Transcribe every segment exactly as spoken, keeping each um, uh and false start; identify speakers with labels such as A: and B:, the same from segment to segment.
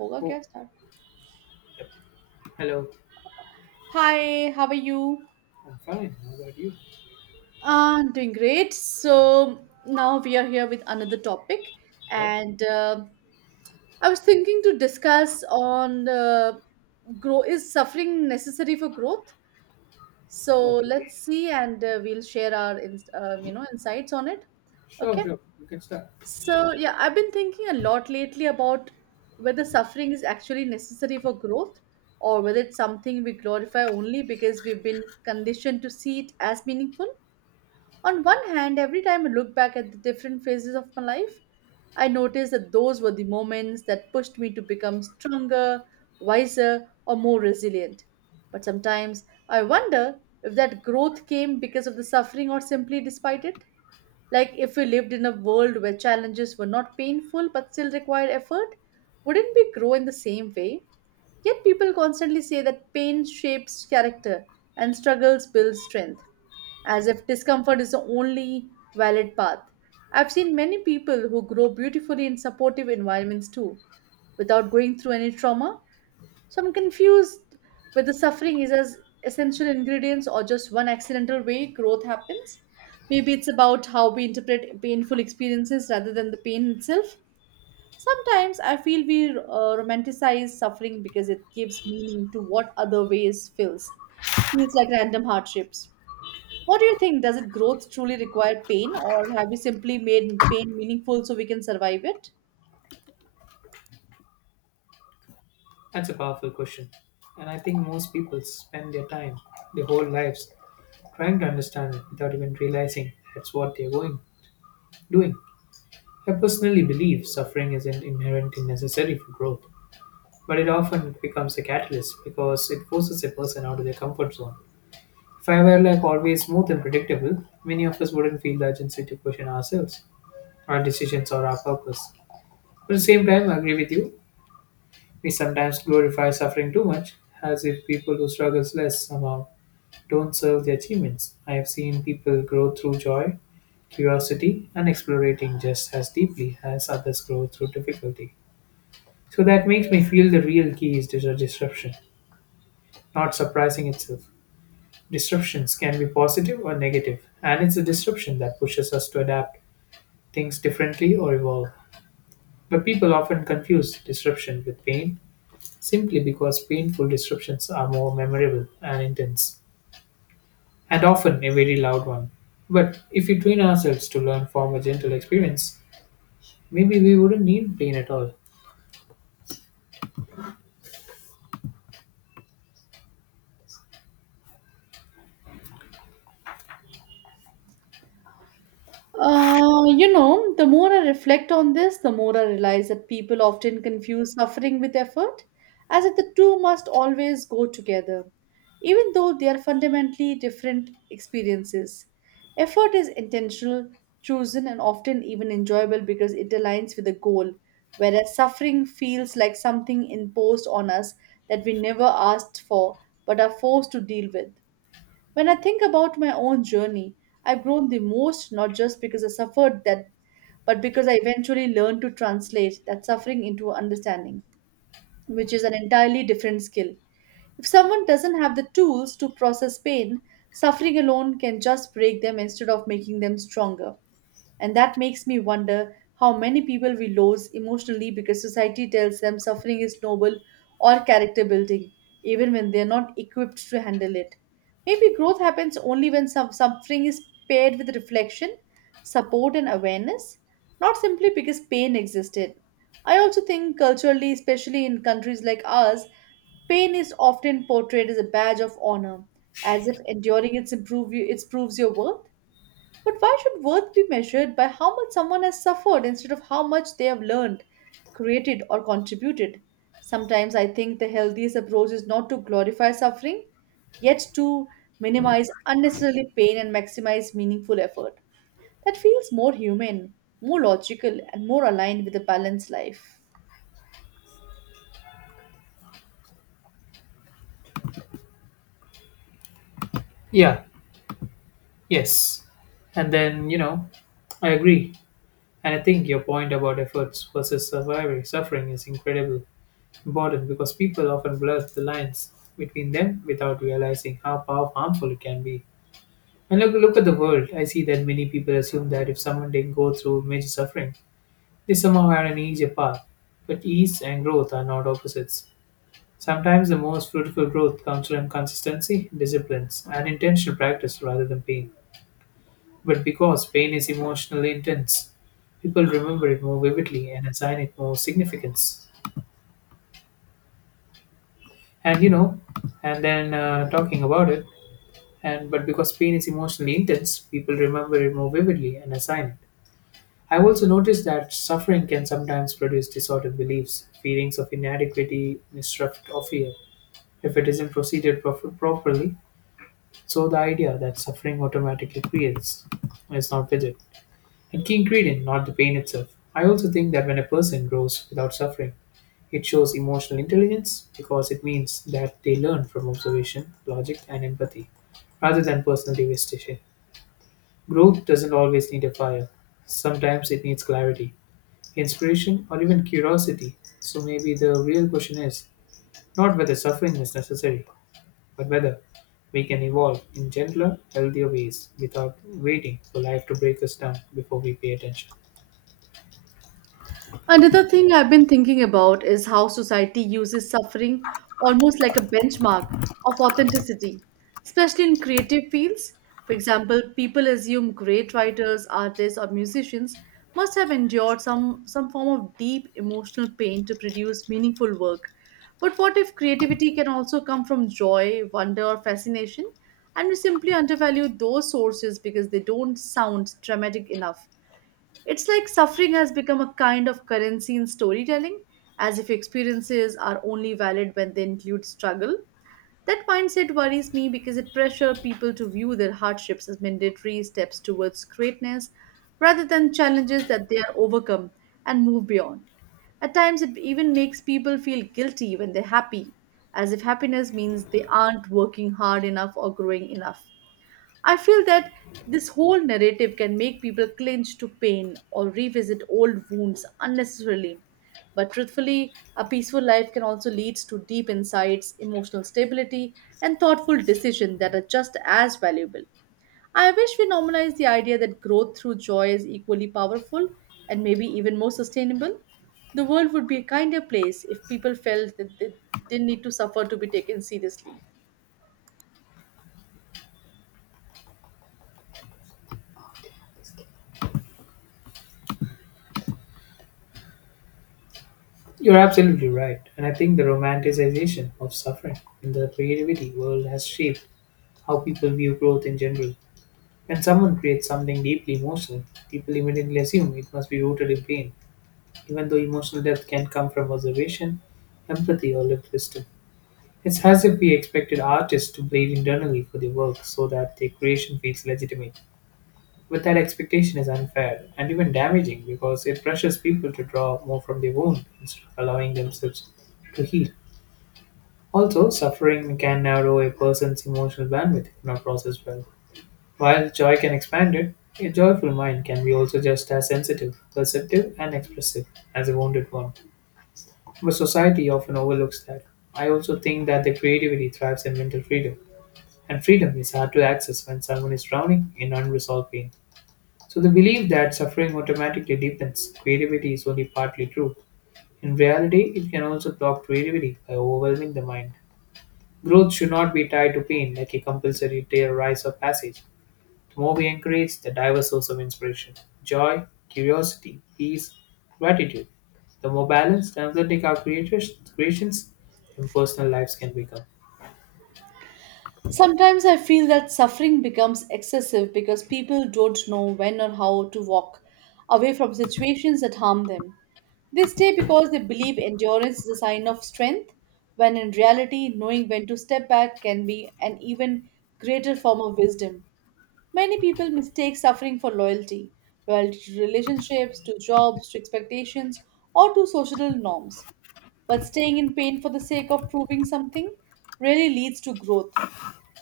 A: होगा क्या
B: Oh,
A: start.
B: yep. Hello.
A: Hi, how are you?
B: I'm fine. How about you?
A: Uh doing great. So now we are here with another topic,
B: Yep.
A: and uh, I was thinking to discuss on uh, grow is suffering necessary for growth. So
B: Okay.
A: let's see, and uh, we'll share our ins- uh, you know insights on it.
B: Sure,
A: Okay.
B: sure. You can start.
A: So, yeah, I've been thinking a lot lately about whether suffering is actually necessary for growth or whether it's something we glorify only because we've been conditioned to see it as meaningful. On one hand, every time I look back at the different phases of my life, I notice that those were the moments that pushed me to become stronger, wiser, or more resilient. But sometimes I wonder if that growth came because of the suffering or simply despite it. Like, if we lived in a world where challenges were not painful but still required effort, wouldn't we grow in the same way? Yet, people constantly say that pain shapes character and struggles build strength, as if discomfort is the only valid path. I've seen many people who grow beautifully in supportive environments too, without going through any trauma. So I'm confused whether suffering is as essential ingredients or just one accidental way growth happens. Maybe it's about how we interpret painful experiences rather than the pain itself. Sometimes I feel we uh, romanticize suffering because it gives meaning to what other ways feels. Feels like random hardships. What do you think? Does it growth truly require pain, or have we simply made pain meaningful so we can survive it?
B: That's a powerful question. And I think most people spend their time, their whole lives, trying to understand it without even realizing that's what they're going, doing. I personally believe suffering isn't inherently necessary for growth, but it often becomes a catalyst because it forces a person out of their comfort zone. If I were like always smooth and predictable, many of us wouldn't feel the urgency to question ourselves, our decisions, or our purpose. But at the same time, I agree with you. We sometimes glorify suffering too much, as if people who struggle less somehow don't serve their achievements. I have seen people grow through joy, curiosity, and exploring just as deeply as others grow through difficulty. So that makes me feel the real key is dis- disruption, not surprising itself. Disruptions can be positive or negative, and it's a disruption that pushes us to adapt things differently or evolve. But people often confuse disruption with pain simply because painful disruptions are more memorable and intense, and often a very loud one. But if we train ourselves to learn from a gentle experience, maybe we wouldn't need pain at all.
A: Uh, you know, the more I reflect on this, the more I realize that people often confuse suffering with effort, as if the two must always go together, even though they are fundamentally different experiences. Effort is intentional, chosen, and often even enjoyable because it aligns with a goal, whereas suffering feels like something imposed on us that we never asked for but are forced to deal with. When I think about my own journey, I've grown the most not just because I suffered that, but because I eventually learned to translate that suffering into understanding, which is an entirely different skill. If someone doesn't have the tools to process pain, suffering alone can just break them instead of making them stronger. And that makes me wonder how many people we lose emotionally because society tells them suffering is noble or character building, even when they're not equipped to handle it. Maybe growth happens only when some suffering is paired with reflection, support, and awareness, not simply because pain existed. I also think culturally, especially in countries like ours, pain is often portrayed as a badge of honor, as if enduring it, improve, it proves your worth, but why should worth be measured by how much someone has suffered instead of how much they have learned, created, or contributed? Sometimes I think the healthiest approach is not to glorify suffering, yet to minimize unnecessarily pain and maximize meaningful effort. That feels more human, more logical, and more aligned with a balanced life.
B: Yeah, yes. And then, you know, I agree. And I think your point about efforts versus surviving suffering is incredibly important because people often blur the lines between them without realizing how pow- harmful it can be. And look, look at the world. I see that many people assume that if someone didn't go through major suffering, they somehow had an easier path. But ease and growth are not opposites. Sometimes the most fruitful growth comes from consistency, disciplines, and intentional practice rather than pain. But because pain is emotionally intense, people remember it more vividly and assign it more significance. And you know, and then uh, talking about it, and but because pain is emotionally intense, people remember it more vividly and assign it. I've also noticed that suffering can sometimes produce disordered beliefs, feelings of inadequacy, mistrust, or fear if it isn't proceeded prof- properly. So the idea that suffering automatically creates is not rigid. And key ingredient, not the pain itself. I also think that when a person grows without suffering, it shows emotional intelligence because it means that they learn from observation, logic, and empathy rather than personal devastation. Growth doesn't always need a fire, sometimes it needs clarity, inspiration, or even curiosity. So maybe the real question is not whether suffering is necessary, but whether we can evolve in gentler, healthier ways without waiting for life to break us down before we pay attention.
A: Another thing I've been thinking about is how society uses suffering almost like a benchmark of authenticity, especially in creative fields. For example, people assume great writers, artists, or musicians must have endured some, some form of deep emotional pain to produce meaningful work. But what if creativity can also come from joy, wonder, or fascination? And we simply undervalue those sources because they don't sound dramatic enough. It's like suffering has become a kind of currency in storytelling, as if experiences are only valid when they include struggle. That mindset worries me because it pressures people to view their hardships as mandatory steps towards greatness rather than challenges that they are overcome and move beyond. At times, it even makes people feel guilty when they're happy, as if happiness means they aren't working hard enough or growing enough. I feel that this whole narrative can make people clinch to pain or revisit old wounds unnecessarily. But truthfully, a peaceful life can also lead to deep insights, emotional stability, and thoughtful decisions that are just as valuable. I wish we normalize the idea that growth through joy is equally powerful and maybe even more sustainable. The world would be a kinder place if people felt that they didn't need to suffer to be taken seriously.
B: You're absolutely right, and I think the romanticization of suffering in the creativity world has shaped how people view growth in general. When someone creates something deeply emotional, people immediately assume it must be rooted in pain, even though emotional depth can come from observation, empathy, or lived wisdom. It's as if we expected artists to bleed internally for their work so that their creation feels legitimate. Without expectation is unfair and even damaging because it pressures people to draw more from their wound instead of allowing themselves to heal. Also, suffering can narrow a person's emotional bandwidth if not processed well. While joy can expand it, a joyful mind can be also just as sensitive, perceptive, and expressive as a wounded one. But society often overlooks that. I also think that the creativity thrives in mental freedom, and freedom is hard to access when someone is drowning in unresolved pain. So the belief that suffering automatically deepens creativity is only partly true. In reality, it can also block creativity by overwhelming the mind. Growth should not be tied to pain like a compulsory tear rise or passage. The more we encourage the diverse source of inspiration, joy, curiosity, peace, gratitude, the more balanced and authentic our creators, creations and personal lives can become.
A: Sometimes I feel that suffering becomes excessive because people don't know when or how to walk away from situations that harm them. They stay because they believe endurance is a sign of strength, when in reality, knowing when to step back can be an even greater form of wisdom. Many people mistake suffering for loyalty loyalty to relationships, to jobs, to expectations, or to social norms. But staying in pain for the sake of proving something rarely leads to growth.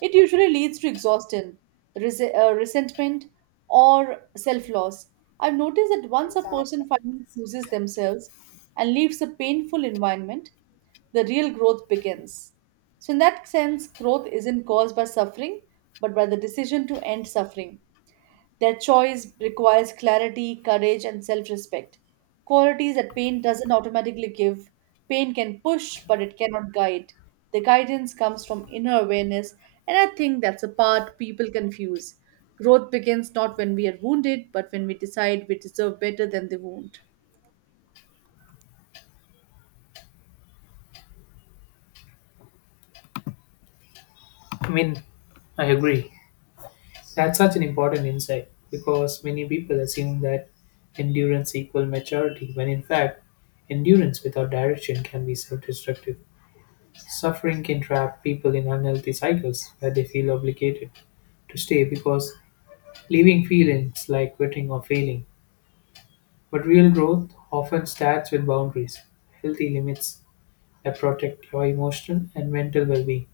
A: It usually leads to exhaustion, res- uh, resentment, or self loss. I've noticed that once a person finally chooses themselves and leaves a painful environment, the real growth begins. So, in that sense, growth isn't caused by suffering, but by the decision to end suffering. Their choice requires clarity, courage, and self respect. Qualities that pain doesn't automatically give. Pain can push, but it cannot guide. The guidance comes from inner awareness, and I think that's a part people confuse. Growth begins not when we are wounded, but when we decide we deserve better than the wound.
B: I mean, I agree. That's such an important insight because many people assume that endurance equals maturity when in fact endurance without direction can be self-destructive. Suffering can trap people in unhealthy cycles where they feel obligated to stay because leaving feelings like quitting or failing. But real growth often starts with boundaries, healthy limits that protect your emotional and mental well-being.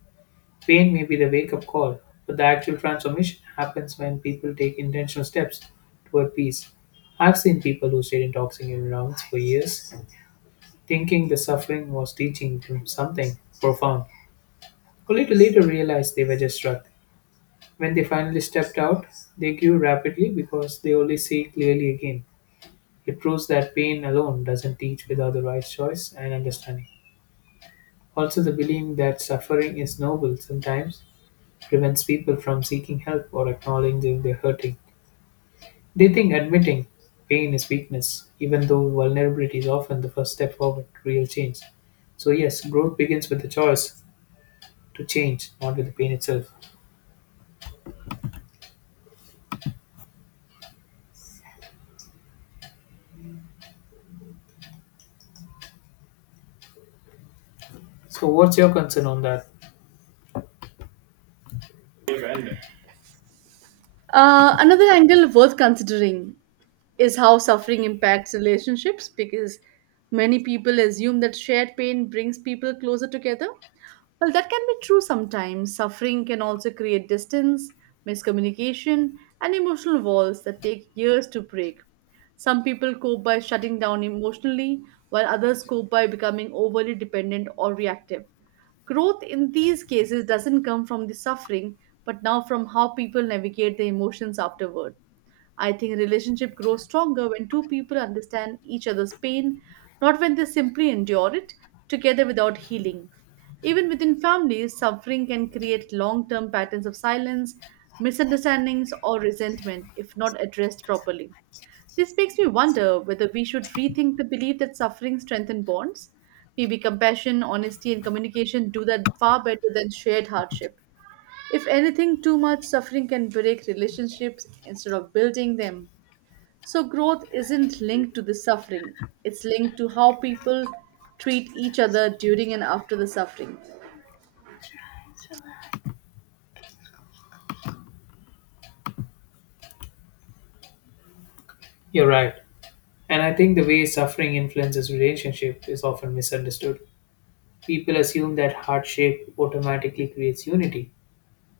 B: Pain may be the wake up call, but the actual transformation happens when people take intentional steps toward peace. I've seen people who stayed in toxic environments for years, thinking the suffering was teaching them something profound, only to later realize they were just stuck. When they finally stepped out, they grew rapidly because they only see clearly again. It proves that pain alone doesn't teach without the right choice and understanding. Also, the believing that suffering is noble sometimes prevents people from seeking help or acknowledging they're hurting. They think admitting pain is weakness, even though vulnerability is often the first step forward to real change. So, yes, growth begins with the choice to change, not with the pain itself. So, what's your concern on that?
A: Uh, another angle worth considering is how suffering impacts relationships, because many people assume that shared pain brings people closer together. Well, that can be true sometimes. Suffering can also create distance, miscommunication, and emotional walls that take years to break. Some people cope by shutting down emotionally, while others cope by becoming overly dependent or reactive. Growth in these cases doesn't come from the suffering, but now from how people navigate their emotions afterward. I think a relationship grows stronger when two people understand each other's pain, not when they simply endure it together without healing. Even within families, suffering can create long term patterns of silence, misunderstandings, or resentment if not addressed properly. This makes me wonder whether we should rethink the belief that suffering strengthens bonds. Maybe compassion, honesty, and communication do that far better than shared hardship. If anything, too much suffering can break relationships instead of building them. So, growth isn't linked to the suffering, it's linked to how people treat each other during and after the suffering.
B: You're right. And I think the way suffering influences relationship is often misunderstood. People assume that hardship automatically creates unity,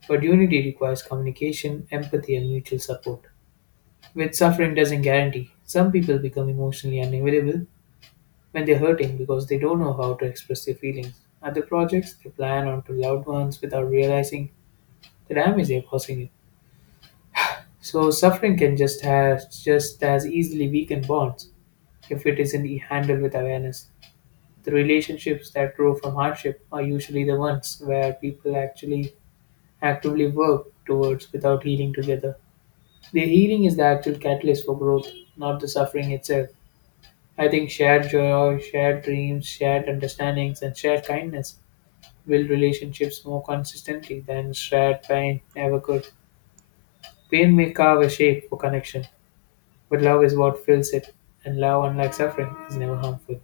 B: but unity requires communication, empathy, and mutual support, which suffering doesn't guarantee. Some people become emotionally unavailable when they're hurting because they don't know how to express their feelings. Other projects, they plan onto loved ones without realizing the damage they're causing it. So suffering can just have just as easily weaken bonds if it isn't handled with awareness. The relationships that grow from hardship are usually the ones where people actually actively work towards without healing together. The healing is the actual catalyst for growth, not the suffering itself. I think shared joy, shared dreams, shared understandings, and shared kindness build relationships more consistently than shared pain ever could. Pain may carve a shape for connection, but love is what fills it, and love, unlike suffering, is never harmful.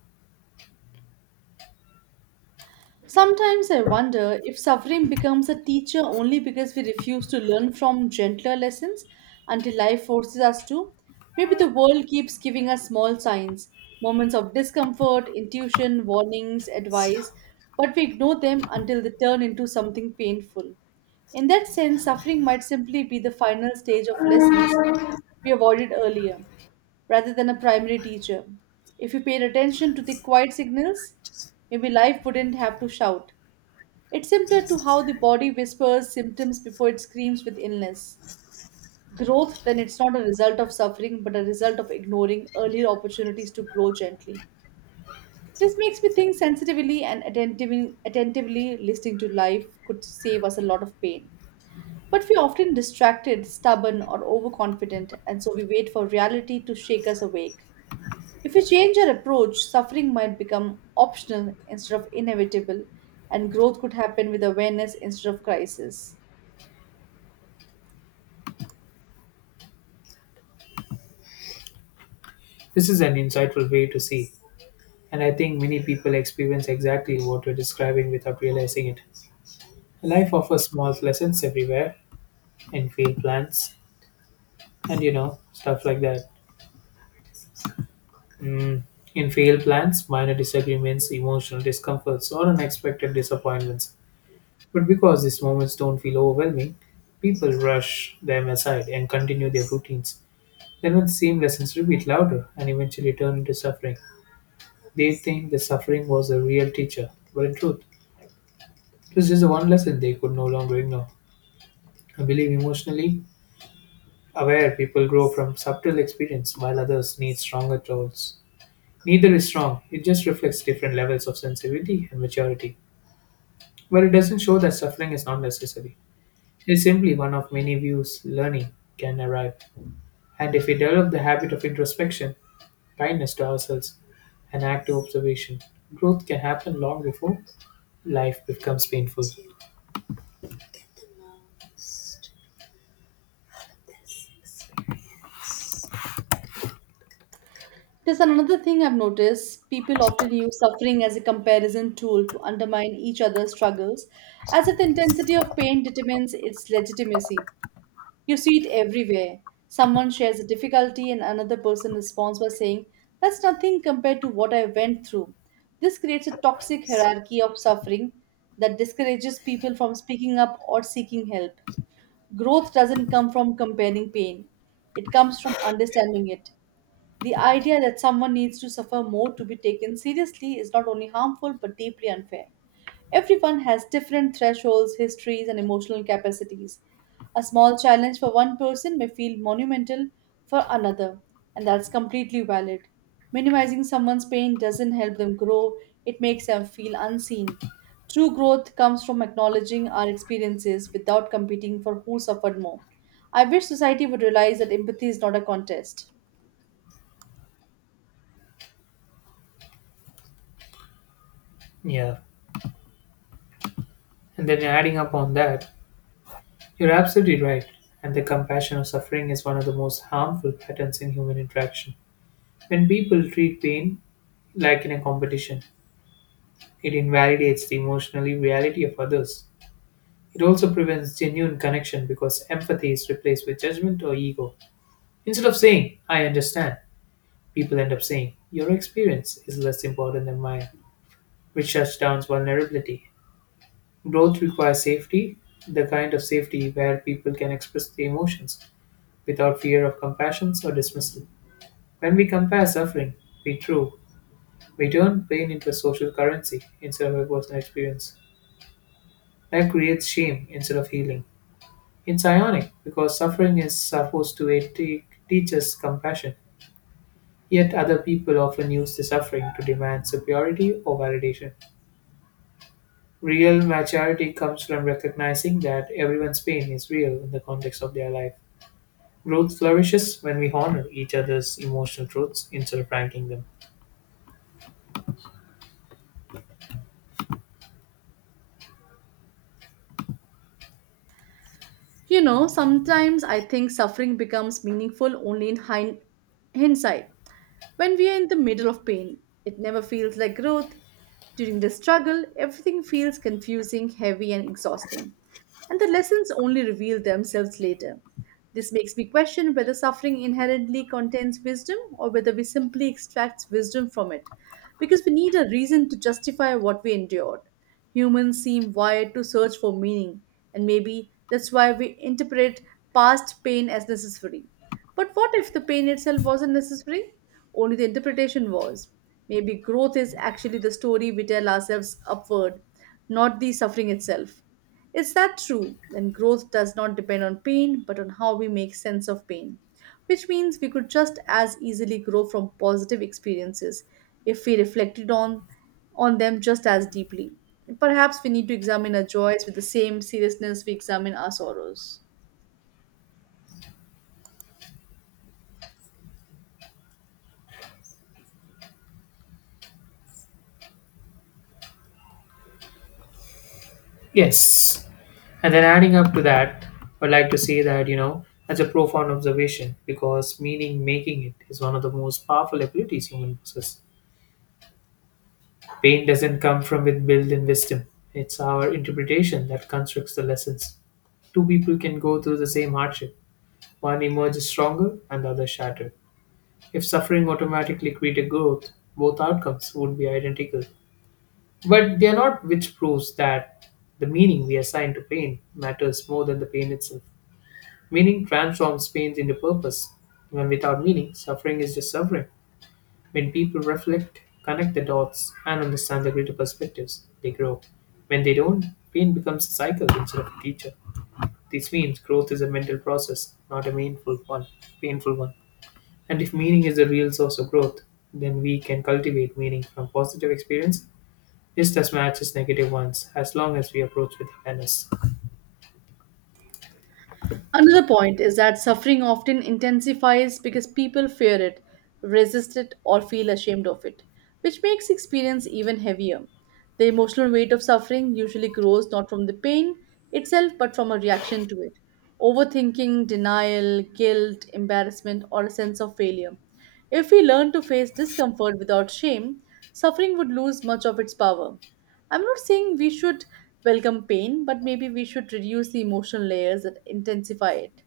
A: Sometimes I wonder if suffering becomes a teacher only because we refuse to learn from gentler lessons until life forces us to. Maybe the world keeps giving us small signs, moments of discomfort, intuition, warnings, advice, but we ignore them until they turn into something painful. In that sense, suffering might simply be the final stage of lessons we avoided earlier, rather than a primary teacher. If we paid attention to the quiet signals, maybe life wouldn't have to shout. It's simpler to how the body whispers symptoms before it screams with illness. Growth, then, it's not a result of suffering, but a result of ignoring earlier opportunities to grow gently. This makes me think sensitively and attentively, attentively listening to life could save us a lot of pain. But we're often distracted, stubborn, or overconfident, and so we wait for reality to shake us awake. If we change our approach, suffering might become optional instead of inevitable, and growth could happen with awareness instead of crisis.
B: This is an insightful way to see, and I think many people experience exactly what you're describing without realizing it. Life offers small lessons everywhere, in field plans, and you know, stuff like that. Mm, in failed plans, minor disagreements, emotional discomforts, or unexpected disappointments. But because these moments don't feel overwhelming, people rush them aside and continue their routines. Then, when the same lessons repeat louder and eventually turn into suffering, they think the suffering was a real teacher. But in truth, it was just the one lesson they could no longer ignore. I believe emotionally aware people grow from subtle experience, while others need stronger tools. Neither is strong, it just reflects different levels of sensitivity and maturity. But it doesn't show that suffering is not necessary. It's simply one of many views learning can arrive. And if we develop the habit of introspection, kindness to ourselves, and active observation, growth can happen long before life becomes painful.
A: There's another thing I've noticed. People often use suffering as a comparison tool to undermine each other's struggles, as if the intensity of pain determines its legitimacy. You see it everywhere. Someone shares a difficulty, and another person responds by saying, "That's nothing compared to what I went through." This creates a toxic hierarchy of suffering that discourages people from speaking up or seeking help. Growth doesn't come from comparing pain, it comes from understanding it. The idea that someone needs to suffer more to be taken seriously is not only harmful but deeply unfair. Everyone has different thresholds, histories, and emotional capacities. A small challenge for one person may feel monumental for another, and that's completely valid. Minimizing someone's pain doesn't help them grow, it makes them feel unseen. True growth comes from acknowledging our experiences without competing for who suffered more. I wish society would realize that empathy is not a contest.
B: Yeah. And then adding up on that, you're absolutely right. And the compassion of suffering is one of the most harmful patterns in human interaction. When people treat pain like in a competition, it invalidates the emotional reality of others. It also prevents genuine connection because empathy is replaced with judgment or ego. Instead of saying, "I understand," people end up saying, "Your experience is less important than mine," which shuts down vulnerability. Growth requires safety, the kind of safety where people can express their emotions without fear of compassion or dismissal. When we compare suffering, we true, we turn pain into a social currency instead of a personal experience. That creates shame instead of healing. It's ironic because suffering is supposed to eh, te- teach us compassion, yet other people often use the suffering to demand superiority or validation. Real maturity comes from recognizing that everyone's pain is real in the context of their life. Growth flourishes when we honor each other's emotional truths instead of ranking them.
A: You know, sometimes I think suffering becomes meaningful only in hind- hindsight. When we are in the middle of pain, it never feels like growth. During the struggle, everything feels confusing, heavy, and exhausting. And the lessons only reveal themselves later. This makes me question whether suffering inherently contains wisdom or whether we simply extract wisdom from it, because we need a reason to justify what we endured. Humans seem wired to search for meaning, and maybe that's why we interpret past pain as necessary. But what if the pain itself wasn't necessary? Only the interpretation was. Maybe growth is actually the story we tell ourselves upward not the suffering itself. Is that true? Then growth does not depend on pain, but on how we make sense of pain, which means we could just as easily grow from positive experiences if we reflected on, on them just as deeply. Perhaps we need to examine our joys with the same seriousness we examine our sorrows.
B: Yes, and then adding up to that, I'd like to say that, you know, that's a profound observation because meaning making it is one of the most powerful abilities human possess. Pain doesn't come from with built-in wisdom. It's our interpretation that constructs the lessons. Two people can go through the same hardship. One emerges stronger and the other shattered. If suffering automatically created growth, both outcomes would be identical. But they are not, which proves that the meaning we assign to pain matters more than the pain itself. Meaning transforms pain into purpose. When without meaning, suffering is just suffering. When people reflect, connect the dots, and understand the greater perspectives, they grow. When they don't, pain becomes a cycle instead of a teacher. This means growth is a mental process, not a meaningful one. Painful one. And if meaning is the real source of growth, then we can cultivate meaning from positive experience just as much as negative ones, as long as we approach with awareness.
A: Another point is that suffering often intensifies because people fear it, resist it, or feel ashamed of it, which makes experience even heavier. The emotional weight of suffering usually grows not from the pain itself but from a reaction to it: overthinking, denial, guilt, embarrassment, or a sense of failure. If we learn to face discomfort without shame, suffering would lose much of its power. I'm not saying we should welcome pain, but maybe we should reduce the emotional layers that intensify it.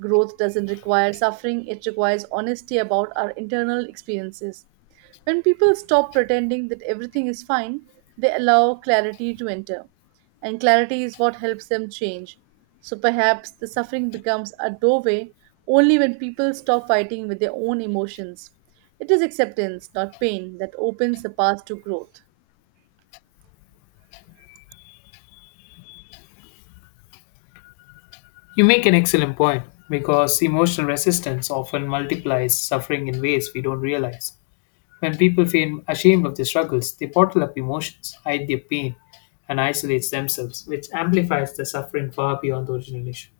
A: Growth doesn't require suffering, it requires honesty about our internal experiences. When people stop pretending that everything is fine, they allow clarity to enter. And clarity is what helps them change. So perhaps the suffering becomes a doorway only when people stop fighting with their own emotions. It is acceptance, not pain, that opens the path to growth.
B: You make an excellent point because emotional resistance often multiplies suffering in ways we don't realize. When people feel ashamed of their struggles, they bottle up emotions, hide their pain, and isolate themselves, which amplifies the suffering far beyond the original issue.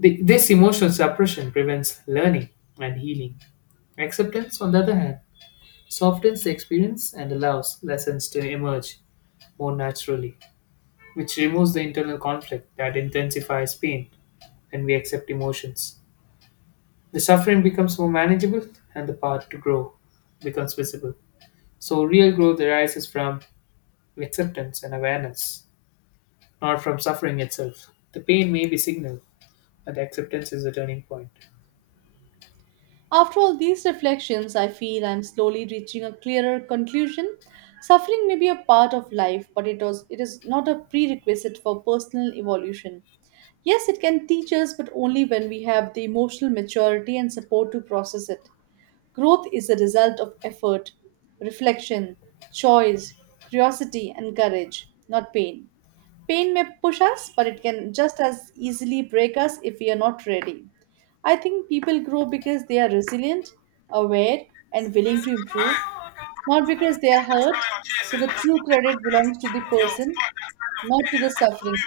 B: The- this emotional suppression prevents learning and healing. Acceptance, on the other hand, softens the experience and allows lessons to emerge more naturally, which removes the internal conflict that intensifies pain when we accept emotions. The suffering becomes more manageable and the path to grow becomes visible. So, real growth arises from acceptance and awareness, not from suffering itself. The pain may be signal, but the acceptance is the turning point.
A: After all these reflections, I feel I am slowly reaching a clearer conclusion. Suffering may be a part of life, but it, was, it is not a prerequisite for personal evolution. Yes, it can teach us, but only when we have the emotional maturity and support to process it. Growth is the result of effort, reflection, choice, curiosity, and courage, not pain. Pain may push us, but it can just as easily break us if we are not ready. I think people grow because they are resilient, aware, and willing to improve, not because they are hurt. So the true credit belongs to the person, not to the suffering.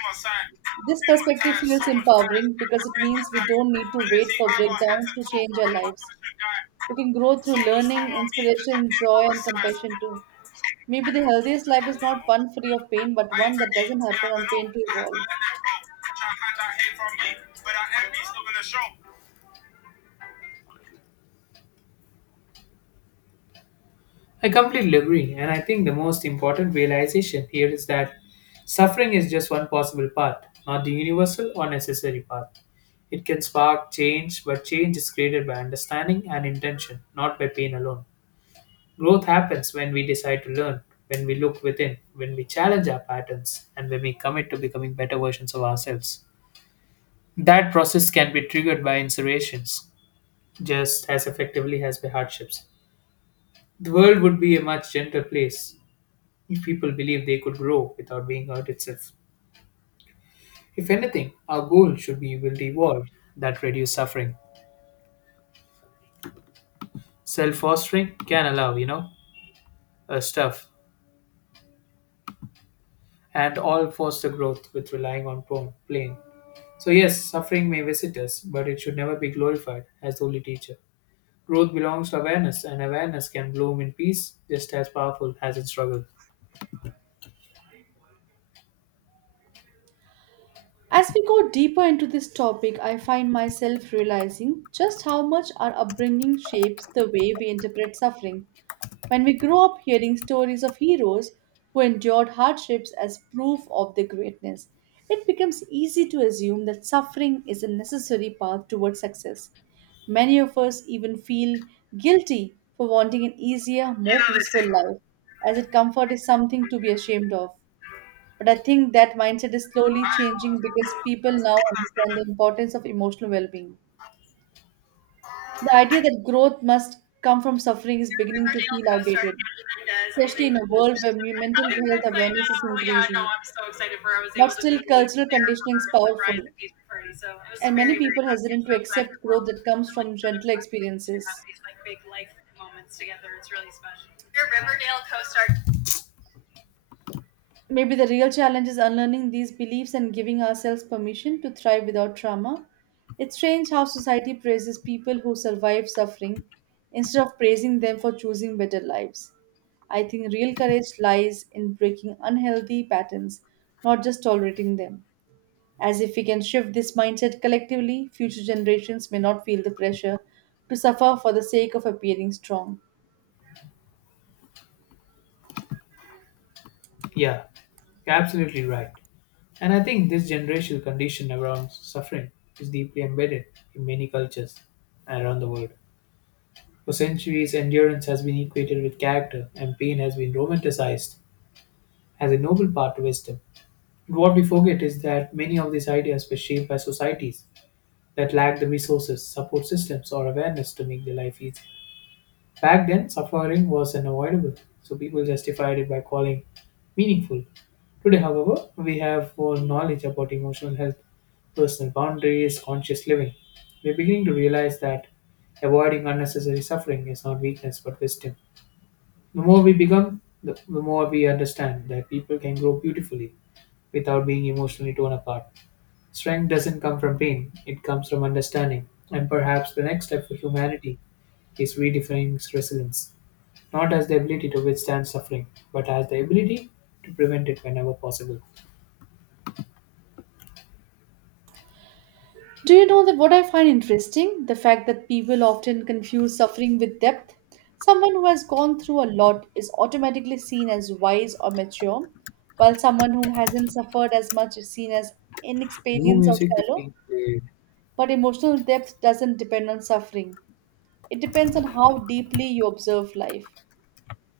A: This perspective
B: So
A: feels empowering because it means we don't need to wait for breakdowns to change our lives. We can grow
B: So
A: through learning, inspiration, joy, and compassion too. Maybe the healthiest life is not one free of pain, but one that doesn't happen on pain to evolve.
B: show. I completely agree, and I think the most important realization here is that suffering is just one possible path, not the universal or necessary path. It can spark change, but change is created by understanding and intention, not by pain alone. Growth happens when we decide to learn, when we look within, when we challenge our patterns, and when we commit to becoming better versions of ourselves. That process can be triggered by inspirations just as effectively as by hardships. The world would be a much gentler place if people believe they could grow without being hurt itself. If anything, our goal should be will evolve that reduce suffering. Self fostering can allow, you know, uh, stuff and all foster growth with relying on pro- playing. So, yes, suffering may visit us, but it should never be glorified as the only teacher. Growth belongs to awareness, and awareness can bloom in peace just as powerful as in struggle.
A: As we go deeper into this topic, I find myself realizing just how much our upbringing shapes the way we interpret suffering. When we grow up hearing stories of heroes who endured hardships as proof of their greatness, it becomes easy to assume that suffering is a necessary path towards success. Many of us even feel guilty for wanting an easier,
B: You
A: more
B: know, they say
A: peaceful life, as if comfort is something to be ashamed of. But I think that mindset is slowly changing because people now understand the importance of emotional well being. The idea that growth must come from suffering is beginning to
B: Riverdale
A: feel
B: co-star
A: outdated,
B: Kat Mendez is
A: especially in a world
B: engaged.
A: where me- mental
B: How
A: health
B: exactly I
A: awareness
B: know.
A: is
B: Yeah, no,
A: increasing.
B: I'm so excited for her. I was
A: But
B: able to
A: still,
B: be
A: cultural
B: there
A: conditioning
B: for
A: is
B: her surprise
A: powerful,
B: engagement party. So I was
A: and many
B: very, very
A: people
B: happy. I'm
A: hesitant to
B: so glad that
A: accept
B: we're
A: growth
B: all
A: that comes
B: still in
A: from
B: each other's
A: gentle
B: lives to have
A: experiences.
B: these like big life moments together. It's really special. Your Riverdale co-star.
A: Maybe the real challenge is unlearning these beliefs and giving ourselves permission to thrive without trauma. It's strange how society praises people who survive suffering instead of praising them for choosing better lives. I think real courage lies in breaking unhealthy patterns, not just tolerating them. As if we can shift this mindset collectively, future generations may not feel the pressure to suffer for the sake of appearing strong.
B: Yeah, you're absolutely right. And I think this generational condition around suffering is deeply embedded in many cultures and around the world. For centuries, endurance has been equated with character, and pain has been romanticized as a noble part of wisdom. But what we forget is that many of these ideas were shaped by societies that lacked the resources, support systems, or awareness to make their life easy. Back then, suffering was unavoidable, so people justified it by calling meaningful. Today, however, we have more knowledge about emotional health, personal boundaries, conscious living. We're beginning to realize that avoiding unnecessary suffering is not weakness but wisdom. The more we become, the, the more we understand that people can grow beautifully without being emotionally torn apart. Strength doesn't come from pain, it comes from understanding. And perhaps the next step for humanity is redefining resilience, not as the ability to withstand suffering, but as the ability to prevent it whenever possible.
A: Do you know that what I find interesting? The fact that people often confuse suffering with depth. Someone who has gone through a lot is automatically seen as wise or mature, while someone who hasn't suffered as much is seen as
B: No
A: inexperienced or
B: music is
A: shallow.
B: being played.
A: But emotional depth doesn't depend on suffering, it depends on how deeply you observe life.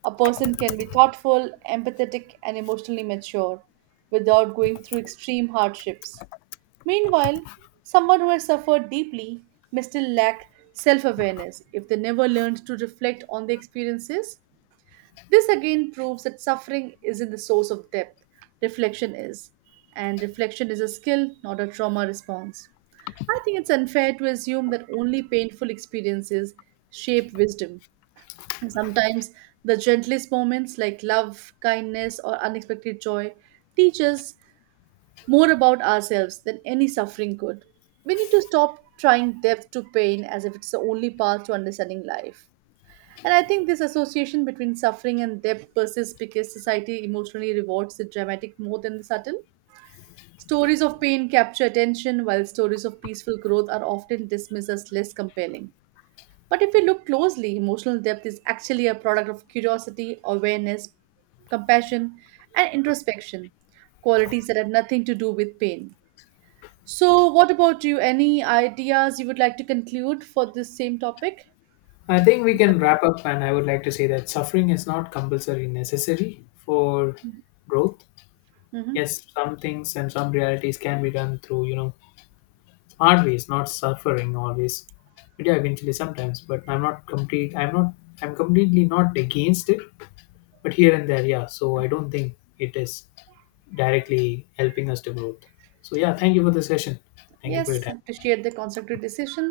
A: A person can be thoughtful, empathetic, and emotionally mature without going through extreme hardships. Meanwhile, someone who has suffered deeply may still lack self awareness if they never learned to reflect on their experiences. This again proves that suffering isn't the source of depth, reflection is. And reflection is a skill, not a trauma response. I think it's unfair to assume that only painful experiences shape wisdom. And sometimes the gentlest moments, like love, kindness, or unexpected joy, teach us more about ourselves than any suffering could. We need to stop trying depth to pain as if it's the only path to understanding life. And I think this association between suffering and depth persists because society emotionally rewards the dramatic more than the subtle. Stories of pain capture attention, while stories of peaceful growth are often dismissed as less compelling. But if we look closely, emotional depth is actually a product of curiosity, awareness, compassion, and introspection, qualities that have nothing to do with pain. So, what about you? Any ideas you would like to conclude for this same topic?
B: I think we can wrap up, and I would like to say that suffering is not compulsory necessary for growth.
A: Hmm.
B: Yes, some things and some realities can be done through, you know, always not suffering always, but yeah, eventually sometimes. But I'm not complete I'm not I'm completely not against it, but here and there. Yeah, so I don't think it is directly helping us to growth. So yeah, thank you for the session. Thank you for your
A: Yes,
B: time.
A: appreciate the constructive decision.